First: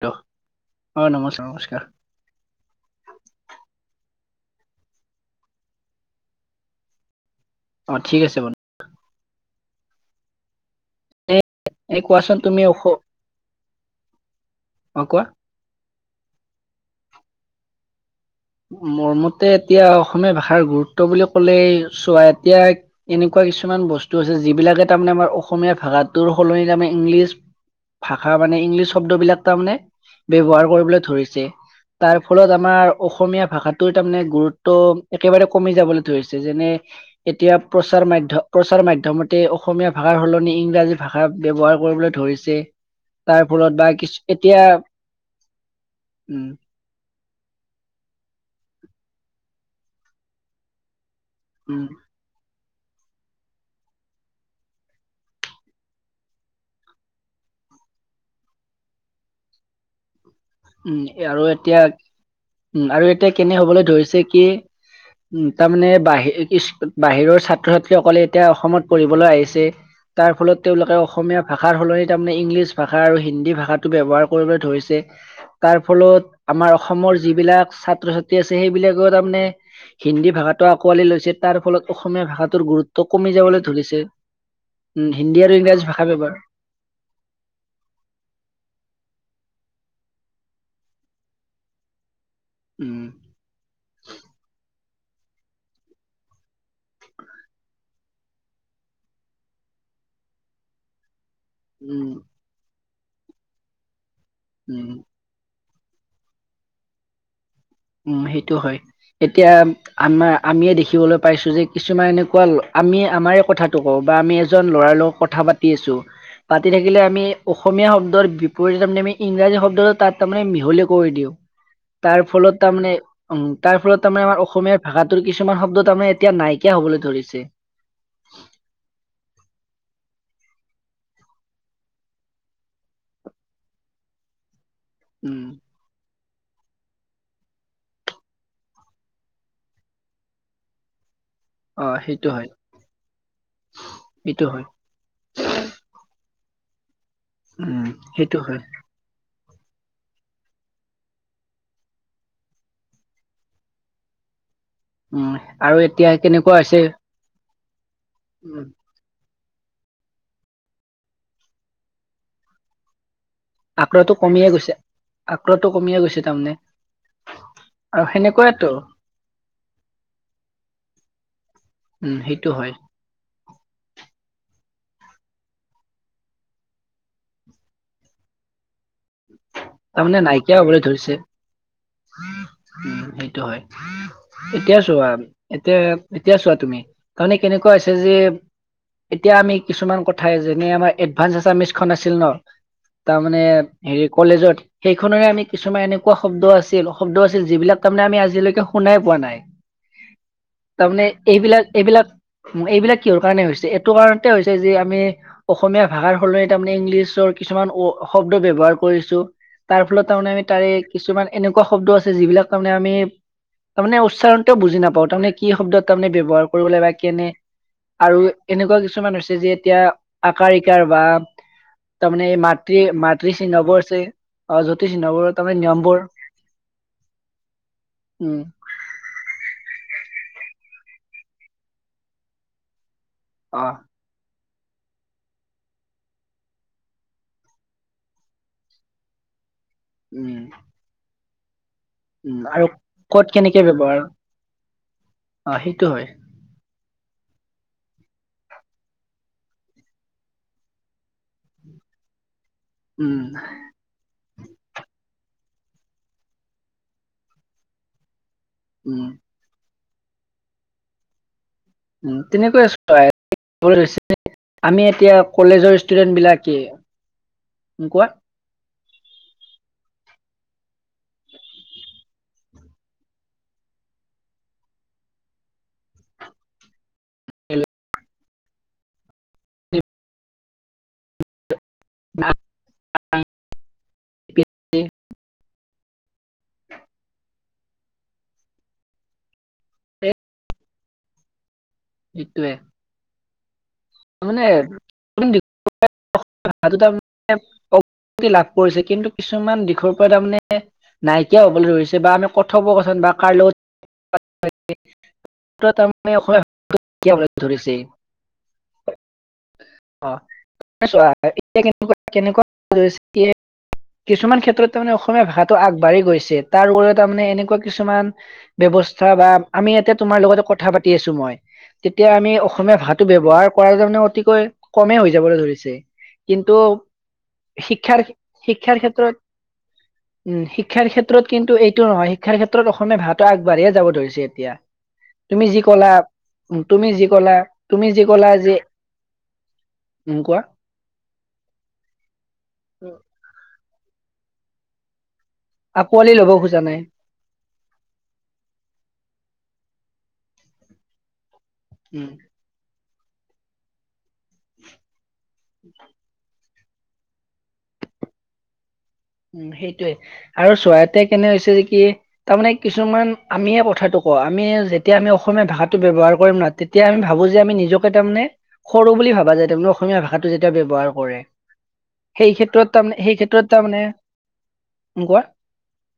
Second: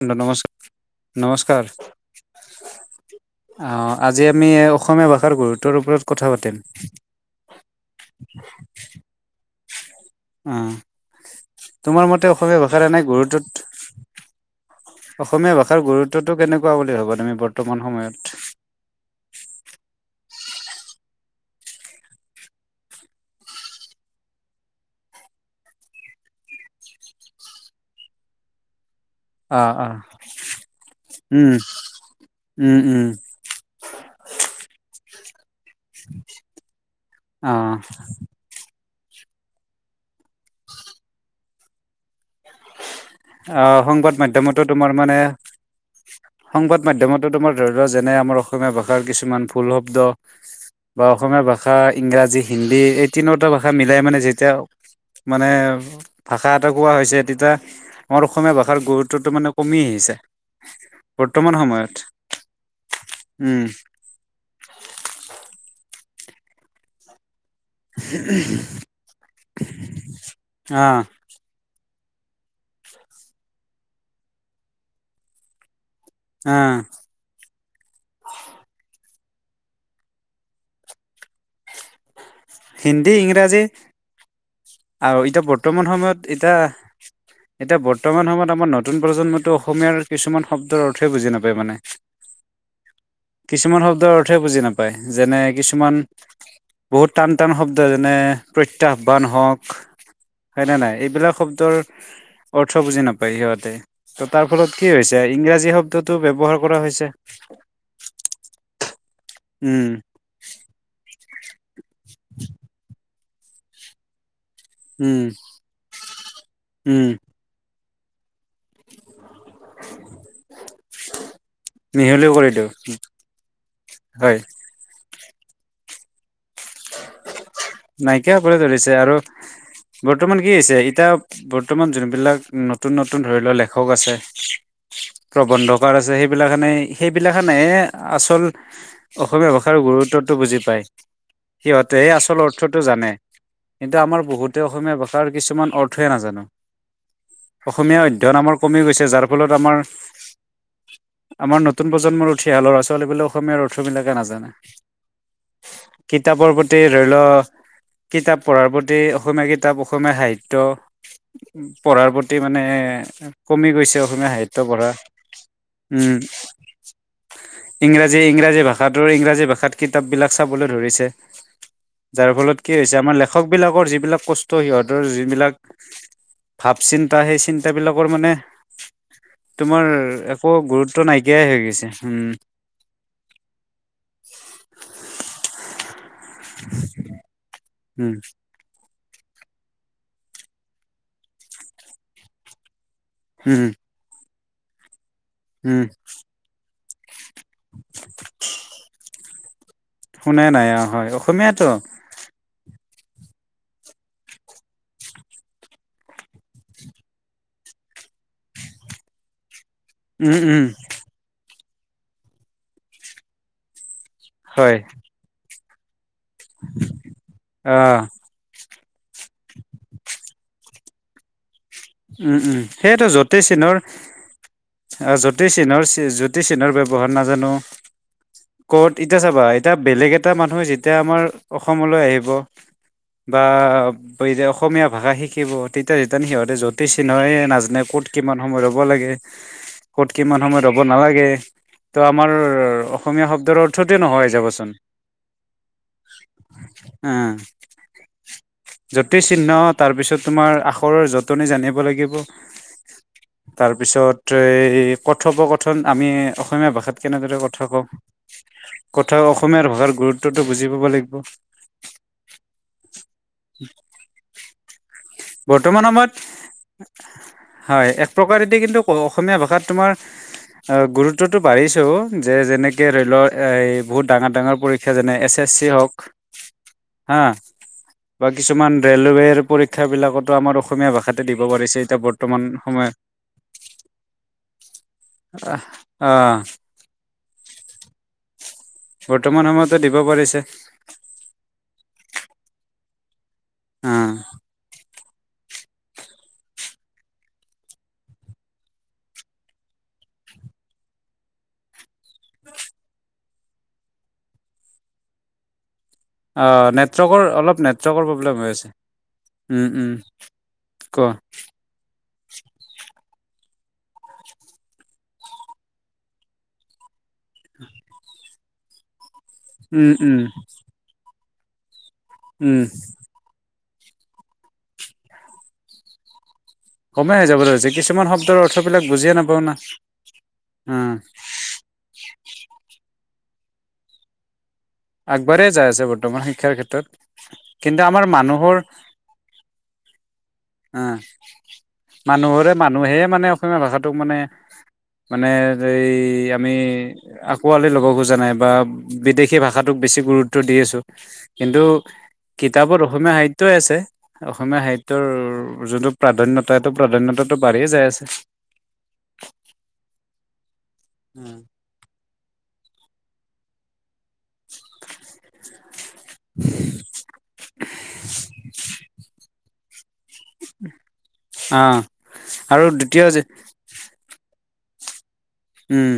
অ নম [unintelligible] নমস্কাৰ অহ আ আজি আমি অসমীয়া ভাষাৰ গুৰুত্বৰ ওপৰত কথা পাতিম। অহ, ঠিক আছে বন্ধু। অহ। এই তোমাৰ মতে কোৱাচোন অসমীয়া তুমি ভাষা অস এনেই অ কোৱা গুৰুটোত--অসমীয়া ভাষাৰ গুৰু ত্ব টো কেনেকুৱা হব বুলি ভাবা তুমি বৰ্তমান সময়ত? মোৰ মতে, এতিয়া অসমীয়া ভাষাৰ গুৰুত্ব বুলি ক'লে, চোৱা এতিয়া এনেকুৱা কিছুমান বস্তু আছে যিবিলাকে তাৰমানে আমাৰ অসমীয়া ভাষাটোৰ সলনি, ইংলিছ ভাষা মানে ইংলিছ শব্দ বিলাক তাৰ অ মানে অ ব্যৱহাৰ কৰিবলৈ ধৰিছে। উম তাৰ ফলত উম আমাৰ উম অসমীয়া ভাষাটোৰ তাৰমানে গুৰুত্ব একেবাৰে কমি যাবলৈ ধৰিছে। যেনে, অ এতিয়া প্ৰচাৰ মাধ্য প্ৰচাৰ মাধ প্ৰথমতে অসমীয়া ভাষাৰ সলনি ইংৰাজী ভাষা ব্যৱহাৰ কৰিবলৈ ধৰিছে তাৰ ফলত অহ বা সংবাদ কিছু এতিয়া মাধ্যমতো তোমাৰ মানে, উম সংবাদ মাধ্যমত তোমাৰ ধৰি লোৱা, যেনে আমাৰ অসমীয়া ভাষাৰ কিছুমান ভুল শব্দ বা অসমীয়া ভাষা, উম ইংৰাজী, হিন্দী এই তিনোটা ভাষা মিলাই মানে যেতিয়া, মানে ভাষা এটা কোৱা হৈছে তেতিয়া আমাৰ অসমীয়া ভাষাৰ গুৰুত্বটো মানে কমি আহিছে। উম, আৰু বৰ্তমান এতিয়া সময়ত উম আৰু এতিয়া কেনে উম হবলৈ ধৰিছে কি, উম। তাৰ মানে বাহিৰ কি, বাহিৰৰ ছাত ছাত্ৰ-ছাত্ৰীসকলে এতিয়া অসমত পঢ়িবলৈ আহিছে, তাৰ ফলত অ তেওঁলোকে অসমীয়া ভাষা ভাষাৰ সলনি তাৰমানে ইংলিছ ভাষা আৰু হিন্দী ভাষাটো ব্যৱহাৰ কৰিবলৈ ধৰিছে তাৰ [inaudible] অ তাৰমানে হিন্দী ভাষাটো আকোৱালি লৈছে, তাৰ ফলত অসমীয়া ভাষা‌ হিন্দী, ইংৰাজী উম আৰু হিন্দী এতিয়া ইংৰাজী বৰ্তমান ভাষা সময়ত ব্যৱহাৰ এতিয়া, এতিয়া বৰ্তমান সময়ত আমাৰ নতুন প্ৰজন্মটো অসমীয়াৰ কিছুমান শব্দৰ অৰ্থেয়ে বুজি নাপায় মানে। উম কিছুমান শব্দৰ অৰ্থেয়ে বুজি নাপ হয়, যেনে কিছুমান বহুত টান-টান শব্দ যেনে, প্ৰত্যাহ্বান হওক। হয়নে নাই, এইবিলাক শব্দৰ অৰ্থ উম অৰ্থ বুজি নাপায় সিহঁতে। ত তাৰ ফলত কি উম হৈছে, ইংৰাজী শব্দ ত তো ব্যৱহাৰ কৰা হৈছে। উম, সেইটো হয়। এতিয়া, উম আমাৰ আমিয়ে দেখিবলৈ পাইছো যে কিছুমান এনেকুৱা ল, আমি আমাৰে কথাটো কওঁ বা আমি এ জন ল'ৰাৰ লগত উম কথা পাতি আছো, পাতি থাকিলে উম আমি অসমীয়া শব্দ দৰ বি ত ই যে তাৰ মানে আমি ইংৰাজী শব্দটো তাত তাৰে মিহলি কৰি দিওঁ, তাৰ মিহলিও ফলত কৰিলো তাৰ মানে উম, তাৰ ফলত তাৰমানে হয় আমাৰ অসমীয়াৰ ভাষাত ত কিছুমান শব্দ তাৰমানে এতিয়া নাই [inaudible] নাইকিয়া হবলৈ ধৰিছে আৰু গো বৰ্তমান কি হৈছে এতিয়া বৰ্তমান যোনবিলাক নতুন -নতুন ধৰি লোৱা লেখক আছে উম, প্ৰবন্ধকাৰ আছে সেই এইবিলাখানে হেইবিলাখেনেহে আচল অসমীয়া ভাষাৰ গুৰুত্বটো বুজি পাই। অ', সিহঁতেহে সেইটো আচল হয়, অৰ্থটো জানে কিন্তু, আমাৰ সেইটো বহুতে হয়, অসমীয়া ভাষাৰ কিছুমান অৰ্থই নাজানে। উম, অসমীয়া অধ্যয়ন সেইটো আমাৰ হয়। কমি গৈছে যাৰ ফলত আমাৰ -আমাৰ নতুন প্ৰজন্মৰ উঠি অহা ল'ৰা -ছোৱালী বোলে অসমীয়াৰ অৰ্থবিলাকে নাজানে। উম, আৰু এই কিতাপৰ প্ৰতি ধৰি লওক কিতাপ উম, পঢ়াৰ প্ৰতি অসমীয়া কি কিতাপ অসমীয়া সাহিত্য, পঢ়াৰ প্ৰতি মানে কমি গৈছে আগ্ৰহটো অসমীয়া কমিয়ে সাহিত্য গৈছে। পঢ়া আগ্ৰহটো কমিয়ে উম গৈছে তাৰমানে আৰু ইংৰাজী- ইংৰাজী সেনেকুৱাইতো। ভাষাটো ইংৰাজী ভাষাত কিতাপ বিলাক চাবলৈ ধৰিছে। উম, যাৰ সেইটো ফলত কি হয়। হৈছে আমাৰ লেখক বিলাকৰ যিবিলাক ক ত'সিহঁতৰ যিবিলাক ভাৱ চিন্তা সেই চিন্তাবিলাকৰ মানে তোমাৰ তাৰমানে একো নাইকিয়া হ'বলৈ গুৰুত্ব ধৰিছে, নাইকিয়াই হৈ গৈছে। উম, সেইটো হয় এতিয়া চোৱা এতিয়া এতিয়া চোৱা তুমি, তাৰমানে কেনেকুৱা কোৱা হৈছে উম উম যে এতিয়া আমি কিছুমান কথাই যেনে আমাৰ এডভান্স আচামিছ খন আছিল ন' তাৰমানে উম হেৰি কলেজত এইখনেৰে আমি উম কিছুমান এনেকুৱা শব্দ আছে- তে লহ। শব্দ আছিল যিবিলাক তাৰমানে আমি আজিলৈকে শুনাই পোৱা নাই। শুনাই নাই অ তাৰমানে হয় অসমীয়াতো এইবিলাক- এইবিলাক- এইবিলাক কিহৰ কাৰনে হৈছে এইটো কাৰণতে হৈছে যে আমি অসমীয়া ভাষাৰ সলনিত তাৰমানে ইংলিছৰ কিছুমান ৱ শব্দ ব্যৱহাৰ কৰিছো। তাৰ ফলত তাৰমানে উম আমি উম তাৰে কিছুমান এনেকুৱা শব্দ আছে যিবিলাক তাৰমানে আমি তাৰমানে উচ উচ্চাৰণটো হয় বুজি নাপাওঁ তাৰমানে কি শব্দত তাৰমানে ব্যৱহাৰ কৰিবলে বা কেনে অ আৰু এনেকুৱা কিছুমান হৈছে যে এতিয়া আকাৰ- ইকাৰ বা তাৰমানে উম উম সেইটো মাতৃ-মাতৃ জ্যোতিষ চিহ্নৰ চিহ্নবোৰ আছে অ জ্যোতিষ চিহ্নবোৰ তাৰমানে নিয়মবোৰ- যতি চিহ্নৰ ব্যৱহাৰ নাজানো উম ক'ত এতিয়া চাবা এতিয়া বেলেগ- কেইটা মানুহ যেতিয়া আমাৰ অসমলৈ আহিব- আ অ বিদেশ- অসমীয়া ভাষা শিকিব তেতিয়া যেতিয়া নেকি সিহঁতে য'- তি চিহ্নয়ে নাজানে ক'ত কিমান সময় ৰব লাগে। ক'ত উম কিমান সময়ত ৰ'ব নালাগে। তো আমাৰ উম আৰু ক'ত অসমীয়া শব্দৰ কেনেকে অৰ্থটো ব্যৱহাৰ নোহোৱা হৈ যাবচোন। অ সেইটো হয় উ যতি চিহ্ন তাৰ পিছত তোমাৰ আখৰৰ যতনি জানিব- লাগিব। উম তাৰ পিছত এই কথপ কথ- থন আমি অসমীয়া ভাষাত কেনেদৰে কথা কম। উম, কথা অসমীয়াৰ ভাষাৰ- গুৰুত্বটো বুজি পাব লাগিব। উ তেনেকৈ আছো আমি এতিয়া কলেজৰ বৰ্তমান সময়ত ষ্টুডেন্ট বিলাকে- হয় কোৱা এক প্ৰকাৰেদি কিন্তু- অসমীয়া ভাষাত তোমাৰ গুৰুত্বটো বাঢ়িছে অ যে যেনেকে বহুত ডাঙৰ-ডাঙৰ পৰীক্ষা যেনে এছ এছ চি হওক হা কিছুমান ৰেলোৱেৰ পৰীক্ষা বিলাকটো আমাৰ অসমীয়া ভাষাটো- [unintelligible] এতিয়া বৰ্তমান সময়ত আহ- আহ বৰ্তমান সময়তে দিব পাৰিছে। সেইটোৱে। অ মানে- [unintelligible] লাভ কৰিছে কিন্তু কিছুমান দিশৰ পৰা তাৰমানে নাইকিয়া হবলৈ ধৰিছে বা আমি কথব কথন বা কাৰ লগত- তাৰমানে অসমীয়া অ নাইকিয়া নেটৱৰ্কৰ হবলৈ অলপ ধৰিছে নেটৱৰ্কৰ প্ৰব্লেম হৈ আছে। উম উম অ কোৱা এতিয়া। কেনেকুৱা কিছুমান ক্ষেত্ৰত তাৰমানে অসমীয়া ভাষাটো আগবাঢ়ি গৈছে তাৰ ওপৰত- তাৰমানে এনেকোৱা কিছুমান- ব্যৱস্থা- বা আমি উম ইয়াতে উম তোমাৰ লগতে কথা পাতি আছো মই- এতিয়া আমি উম অসমীয়া ভাষটো ব্যৱহাৰ, কৰা কাৰণে অতিকৈ কমেই হৈ যাবলৈ ধৰিছে। কিন্তু, কমেই হৈ যাবলৈ হৈছে শিক্ষাৰ কিছুমান শব্দৰ শিক্ষাৰ অৰ্থবিলাক বুজিয়ে ক্ষেত্ৰত নাপাওঁ না উম শিক্ষাৰ ক্ষেত্ৰত কিন্তু এইটো নহয়, শিক্ষাৰ ক্ষেত্ৰত অসমীয়া ভাষা আগবাঢ়িয়ে যাব ধৰিছে এতিয়া। আগবাঢ়ি তুমি যি যাই আছে কলা বৰ্তমান শিক্ষাৰ উম, ক্ষেত্ৰত। তুমি যি কলা কিন্তু তুমি যি আমাৰ কলা মানুহ যে উম কোৱা অঁ মানুহৰে উম, মানুহে মানে অসমীয়া ভাষা, ত মানে, মানে এই আঁকোৱালি লব আমি খোজা নাই আকোৱালি ল'ব খোজা নাই বা বিদেশী ভাষাত, ত বেছি গুৰুত্ব দি আছো। কিন্তু উম কিতাপত ৰখ, অসমীয়া সাহিত্যই আছে। অসমীয়া সাহিত্যৰ যোনটো প্ৰাধন্যত, তাতো প্ৰাধান্যতাটো বাঢ়িয়ে যায় আছে। উম সেইটোৱে। আৰু চৰাইতে কেনে হৈছে যে কি, তাৰমানে কিছুমান আমিয়ে কথাটোক, আমি যেতিয়া আমি অসমীয়া ভাষাটো ব্যৱহাৰ কৰিম ন, তেতিয়া আমি ভাবো যে, আমি নিজকে তাৰমানে সৰু বুলি ভাবা যায়। তুমি অসমীয়া ভাষাত, যেতিয়া ব্যৱহাৰ কৰে, অ সেই আৰু ক্ষেত্ৰত দ্বিতীয় তাৰমানে যে সেই ক্ষেত্ৰত তাৰ মানে, কোৱা। উম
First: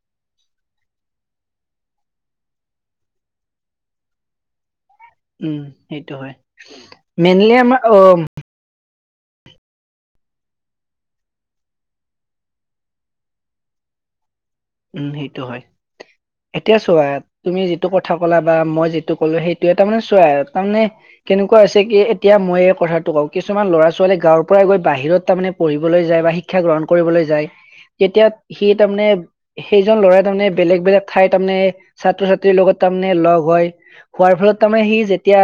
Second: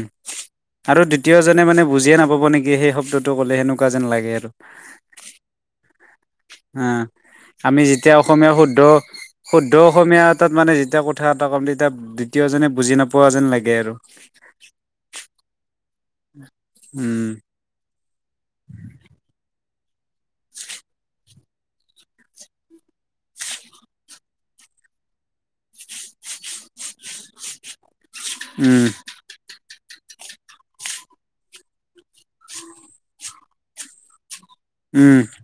আৰু দ্বিতীয়জনে মানে বুজিয়ে নাপাব নেকি সেই শব্দটো ক'লে, সেনেকুৱা যেন লাগে আৰু। উম। সেইটো হয়। অ মেইনলি আমি আমাৰ অ, যেতিয়া অসমীয়া শুদ্ধ শুদ্ধ অসমীয়া এটাত মানে যেতিয়া কথা এটা কম, তেতিয়া দ্বিতীয়জনে বুজি নাপোৱা যেন লাগে আৰু। উম সেইটো হয়। এতিয়া চোৱা উম তুমি যিটো কথা, কথা কলা বা মই যিটো ক'লো সেইটোৱে, তাৰ মানে চোৱা তাৰ মানে কেনেকুৱা আছে কি এতিয়া মই এই কথাটো কওঁ, কিছুমান ল'ৰা ছোৱালী গাঁৱৰ পৰাই গৈ বাহিৰত তাৰ মানে পঢ়িবলৈ যায় বা শিক্ষা গ্ৰহণ কৰিবলৈ যায়। তেতিয়া সি উম তাৰমানে, সেইজন ল'ৰাই তাৰমানে বেলেগ বেলেগ ঠাই তাৰমানে ছাত্ৰ ছাত্ৰীৰ লগত তাৰমানে লগ হয়। হোৱাৰ ফলত, তাৰ মানে সি উম যেতিয়া,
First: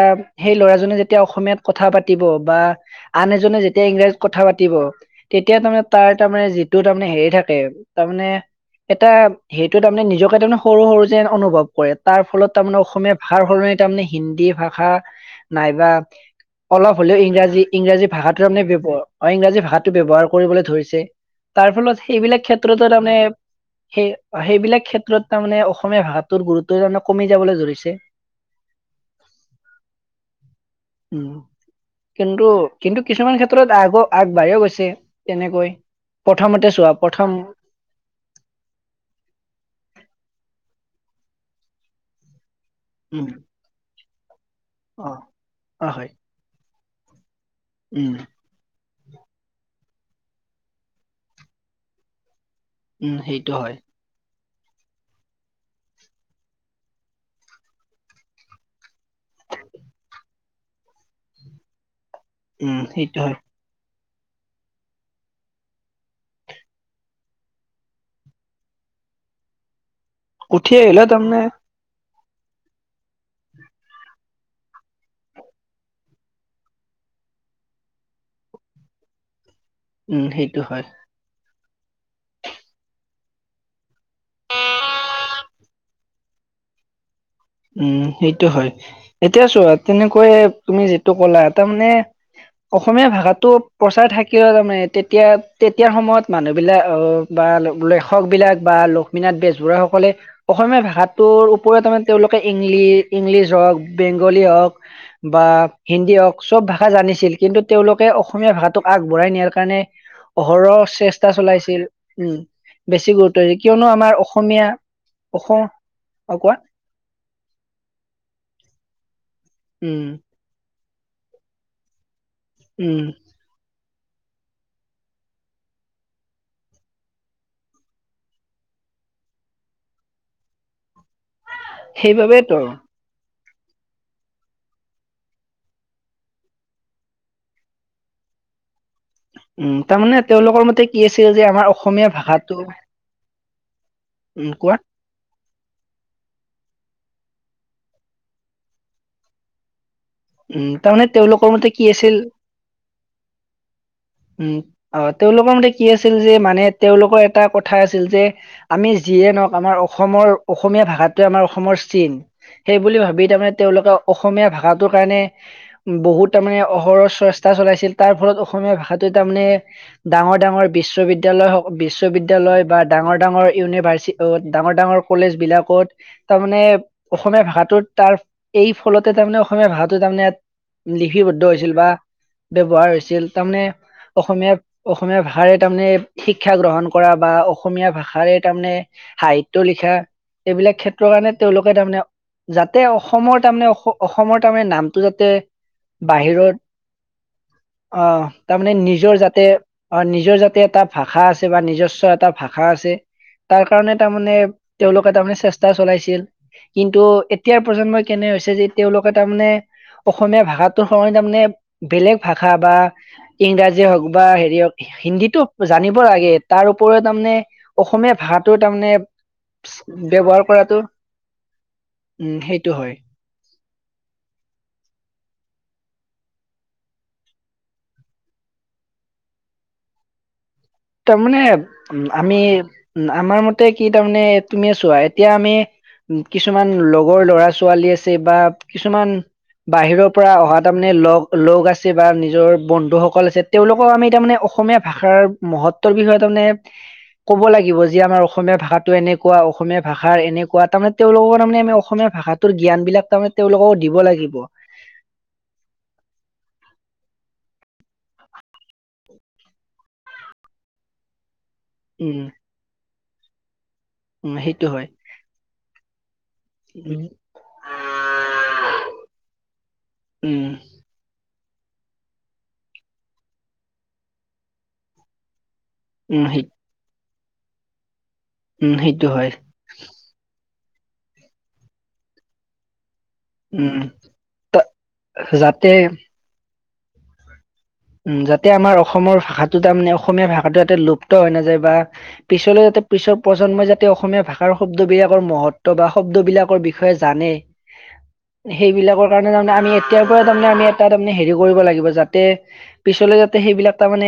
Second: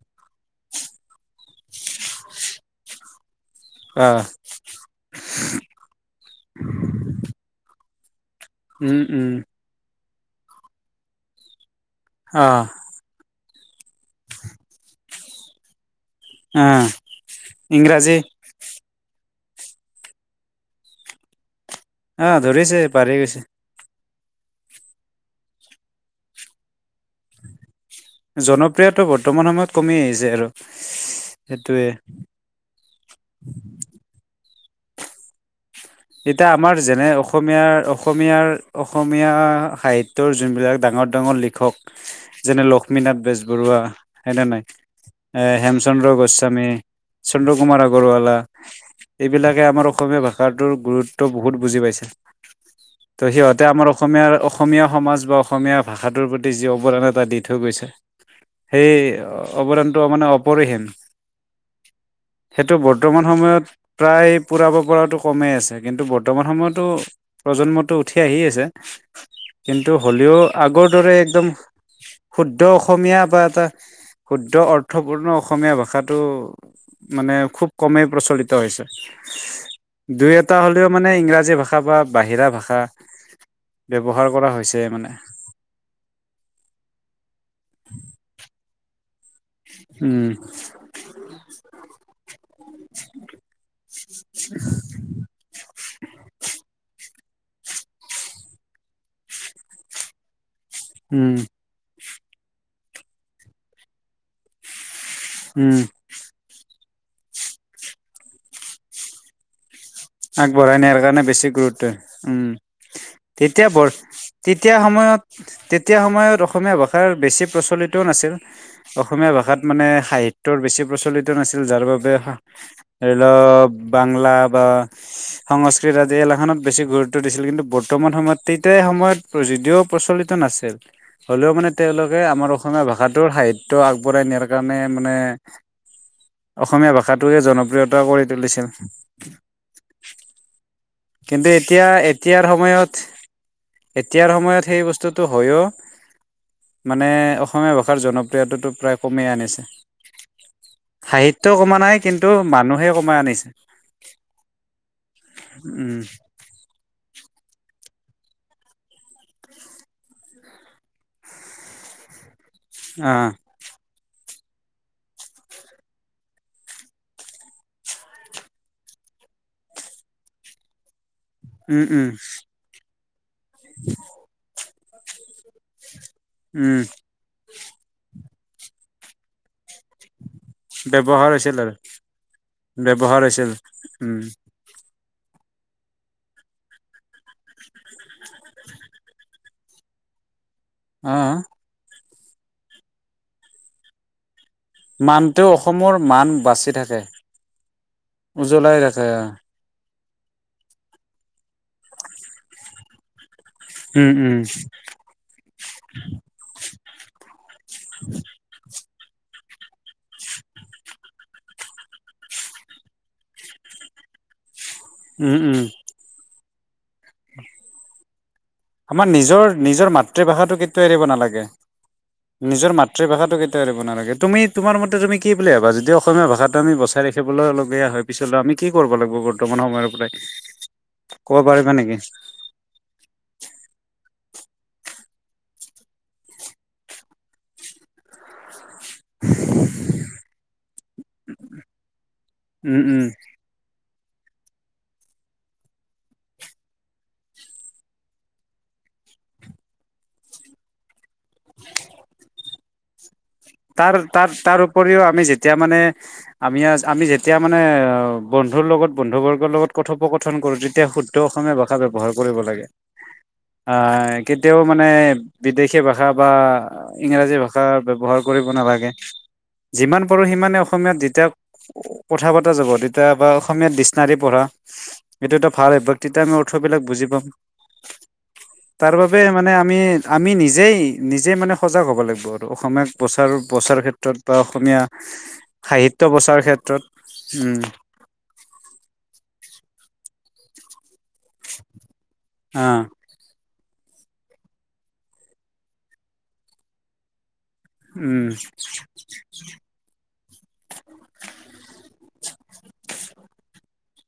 সেই ল'ৰাজনে যেতিয়া অসমীয়াত কথা পাতিব বা আন এ, জনে যেতিয়া অ ইংৰাজীত কথা পাতিব, তেতিয়া তাৰমানে তাৰ তাৰমানে যিটো তাৰমানে হেৰি থাকে, তাৰমানে, উম এটা উম সেইটো তাৰমানে নিজৰ মানে সৰু সৰু যেন অনুভৱ কৰে তাৰ ফলত অ', তাৰমানে অসমীয়া ভাষাৰ সলনি তাৰমানে হিন্দী ভাষা নাইবা অ', অলপ হ'লেও ইংৰাজী ইংৰাজী ভাষাটোৰ মানে ব্যৱহাৰ অ ইংৰাজী ভাষাটো ব্যৱহাৰ কৰিবলৈ ধৰিছে তাৰ ফলত অ', সেইবিলাক ক্ষেত্ৰতো ধৰিছে পাৰি তাৰমানে গৈছে। সেই সেইবিলাক ক্ষেত্ৰত তাৰ মানে অসমীয়া ভাষাটোৰ গুৰুত্বজনক কমি যাবলৈ ধৰিছে জনপ্ৰিয়টো বৰ্তমান সময়ত কমি আহিছে আৰু উম সেইটোয়ে। কিন্তু কিন্তু কিছুমান ক্ষেত্ৰত আগ আগবাঢ়িও গৈছে তে তেনেকৈ এতিয়া প্ৰথমতে আমাৰ চোৱা যেনে প্ৰথম অসমীয়াৰ অসমীয়াৰ অসমীয়া সাহিত্যৰ যোনবিলাক ডাঙৰ ডাঙৰ লিখক যেনে লক্ষ্মীনাথ উম বেজবৰুৱা সেইনে নাই অ এ অ হয় হেমচন্দ্ৰ গোস্বামী চন্দ্ৰ কুমাৰ উম আগৰৱালা এইবিলাকে আমাৰ অসমীয়া ভাষাত তোৰ গুৰুত্ব বহুত বুজি পাইছে উম ত' সেইটো সিহঁতে হয় আমাৰ অসমীয়াৰ অসমীয়া সমাজ বা অসমীয়া ভাষাটোৰ প্ৰতি যি অৱদান এটা দি থৈ গৈছে সেই অৱদানটো মানে অপৰিহীম সেইটো উম বৰ্তমান হয় সময়ত প্ৰায় পূৰাব পৰাটো কমে আছে কিন্তু বৰ্তমান সময়তো প্ৰজন্মটো উঠি আহি আছে কিন্ত ন্তু হ'লেও উঠি আগৰ আহিলে দৰে তাৰমানে একদম শুদ্ধ অসমীয়া বা এটা শুদ্ধ অৰ্থপূৰ্ণ অসমীয়া ভাষাটো মানে খুব কমেই প্ৰচলিত হৈছে উম দুই এটা সেইটো হয় হলেও মানে ইংৰাজী ভা ষা বা বাহিৰা ভাষা ব্যৱহাৰ কৰা হৈছে মানে উম সেইটো হয় এতিয়া চোৱা উম তেনেকৈয়ে তুমি যিটো ক'লা তাৰ মানে অসমীয়া ভাষাটো প্ৰচাৰ থাকিলা তামানে তেতিয়া এতিয়াৰ সময়ত মানুহবিলাক বা লেখক বিলাক বা লক্ষ্মীনাথ বেজবৰুৱা সকলে অসমীয়া উম ভাষাটোৰ ওপৰত কেইটামান তেওঁলোকে ইংলি ইংলিছ হওক বেংগলী হওক বা উম হিন্দী হওক চব ভাষা ভাষা জানিছিল কিন্তু তেওঁলোকে অসমীয়া ভাষাটোক আগবঢ়াই নিয়াৰ কাৰণে অহৰহ আগবঢ়াই নিয়াৰ কাৰণে চেষ্টা বেছি চলাইছিল গুৰুত্ব উম। বেছি গুৰুত্ব দিছিল, তেতিয়া ব কিয়নো আমাৰ অসমীয়া তেতিয়া সময়ত অসম তেতিয়া অ সময়ত কোৱা অসমীয়া ভাষা ভাষাৰ বেছি প্ৰচলিত নাছিল। অ অসমীয়া ভাষাত মানে উম সাহিত্যৰ বেছি প্ৰচলিত নাছিল যাৰ বাবে উম অলপ বাংলা বা সংস্কৃত আদি এলাখনত বেছি গুৰুত্ব দিছিল কিন্তু বৰ্তমান সময়ত তেতিয়াই সময়ত প্ৰযোয্য প্ৰচলিত নাছিল। হ'লেও মানে তেওঁলোকে আমাৰ সেইবাবেতো অসমীয়া ভাষাটোৰ সাহিত্য আগবঢ়াই নিয়াৰ কাৰণে মানে, অসমীয়া ভাষাটোৱে জনপ্ৰিয়তা কৰি তুলিছিল। উম। তাৰমানে তেওঁলোকৰ মতে ই আছিল যে কিন্তু আমাৰ এতিয়া অসমীয়া এতিয়াৰ ভাষাটো সময়ত এতিয়াৰ উম সময়ত কোৱা সেই বস্তুটো হয়ও মানে অসমীয়া ভাষাৰ জনপ্ৰিয়তাটো প্ৰায় কমেই আনিছে। উম তাৰমানে সাহিত্য তেওঁলোকৰ মতে কমা কি নাই আছিল, কিন্তু মানুহে কমাই আনিছে উম। অহ তেওঁলোকৰ মতে কি উম আছিল যে মানে তেওঁলোকৰ এটা কথা কথা আছিল যে আমি যিয়ে নহক আমাৰ অসমৰ অসমীয়া ভাষাটোৱে আমাৰ অসমৰ চিন। সেই বুলি আহ ভাবি তাৰমানে তেওঁলোকক অসমীয়া ভাষাত কাৰণে বহুত তাৰমানে অহৰহ চেষ্টা চলাইছিল তাৰ ফলত অসমীয়া ভাষাটো তাৰমানে ডাঙৰ-ডাঙৰ বিশ্ববিদ্যা বিদ্যালয় হ উম, উম, বিশ্ববিদ্যালয় বা ডাঙৰ-ডাঙৰ ইউনিভাৰ্চি ডাঙৰ-ডাঙৰ কলেজ বিলাকত তাৰমানে উম অসমীয়া ভাষাটোত তাৰ এই ফলতে তাৰমানে অসমীয়া ভাষটো তাৰমানে ইয়াত ব্যৱহাৰ লিপিবদ্ধ হৈছিল আৰু বা ব্যৱহাৰ হৈছিল। তাৰমানে উম, অসমীয়া অসমীয়া ভাষাৰে তাৰমানে শিক্ষা গ্ৰহণ কৰা বা অসমীয়া ভাষা খাৰে তাৰমানে সাহিত্য টো লিখা এইবিলাক ক্ষেত্ৰৰ কাৰণে অ' তেওঁলোকে তাৰমানে যাতে অসমৰ তাৰমানে অস-অস তাৰমানে নামটো যাতে মানটো অসমৰ মান বাচি থাকে বাহিৰত--অহ, তাৰমানে উজ্বলাই ৰাখে। নিজৰ যাতে অহ নিজৰ যাতে এটা ভাষা আছে বা নিজস্ব এটা ভাষা আছে। তাৰ কাৰণে উম, তাৰমানে উম, তেওঁলোকে তাৰমানে চেষ্টা চলাইছিল। কিন্তু এতিয়াৰ প্ৰজন্মই কেনে হৈছে যে তেওঁলোকে তাৰমানে, অসমীয়া ভাষাটোৰ হৈ তাৰমানে বেলেগ ভাষা বা ইংৰাজীয়ে হওক বা হেৰি হওক উম, হিন্দীটো উম জানিব লাগে। তাৰ ওপৰত তাৰমানে, অসমীয়া ভাষাত আমাৰ নিজৰ, নিজৰ মাতৃভাষাটো কৰাটো কেতিয়াও এৰিব নালাগে। উম সেইটো নিজৰ হয় মাতৃভাষাটো কেতি কেতিয়াও এৰিব নালাগে। তুমি তোমাৰ মতে তুমি কি বুলি ভাবা? যেতিয়া অসমীয়া ভাষাটো আমি বচাই ৰাখিব ল-লগীয়া হয়। পিছলৈ আমি কি কৰিব লাগিব বৰ্তমান সময়ৰ পৰাই। ক'ব তাৰমানে ও, পাৰিবা নেকি? আমি ও আমাৰ মত তে কি তাৰমানে তুমিয়ে চোৱা, এতিয়া আমি কিছুমান লগৰ ল'ৰা-ছোৱালী আছে বা কিছুমান বাহিৰৰ পৰা অহা তাৰমানে লগ-লগ আছে, বা নিজৰ উম, উম। বন্ধুসকল আছে। তেওঁলোক অ-আমি তাৰমানে অসমীয়া ভাষাৰ মহত্বৰ বিষয়ে তাৰমানে, ক'ব লাগিব যে আমাৰ অসমীয়া ভাষাটো এনেকুৱা, অসমীয়া ভাষাৰ এনেকুৱা, তাৰমানে তেওঁলোকৰ তাৰমানে এনে অসমীয়া ভাষাত তোৰ জ্ঞানবিলাক তাৰমানে তেওঁলোকক দিব তাৰ, তাৰ, লাগিব তাৰ উপৰিও আমি যেতিয়া মানে, আমি আজ-আমি যেতি যেতিয়া মানে অ' বন্ধুৰ লগত, বন্ধুবৰ্গৰ লগত কথোপকথন কৰো, তেতিয়া শুদ্ধ অসমীয়া ভা ভাষা উম, ব্যৱহাৰ কৰিব লাগে। আই, উম, কেতিয়াও সেইটো মানে হয়। বিদেশী ভাষা বা উম, ইংৰাজী ভাষা ব্যৱহাৰ কৰিব নালাগে। যিমান পাৰো উম, সিমানেই, অসমীয়াত যেতিয়া কথা পতা যাব, তেতিয়া বা অসমীয়াত ডিচনাৰি পঢ়া। এইটো এটা ভালে, বক্তিতাই উম, আমি সেই অৰ্থবিলাক বুজি পাম। উম, তাৰ সেইটো বাবে হয় মানে আমি, আমি নিজ জেই-নিজে মানে সজাগ হ'ব লাগিব আৰু। অসমীয়াত বচাৰো, উম। বচাৰ ক্ষেত্ৰত বা অসমীয়া যাতে সাহিত্য বচাৰ ক্ষেত তত উম উম, যাতে আমাৰ অসমৰ ভাষাটো তাৰমানে অসমীয়া ভাষাটো এটা লোপ ত' হৈ নাযায় বা পিছলৈ যাতে আহ পিছৰ প্ৰজন্মই যাত তেওঁ অসমীয়া ভাষাৰ শব্দবিলাকৰ মহত্ব বা শব্দবিলাকৰ বিষয়ে জানে। উম। সেইবিলাকৰ কাৰণে তাৰমানে আমি এতিয়া তাৰমানে আমি এটা তামানে হেৰি কৰিব লাগিব। যাতে পিছলে যাতে সেইবিলাক তামানে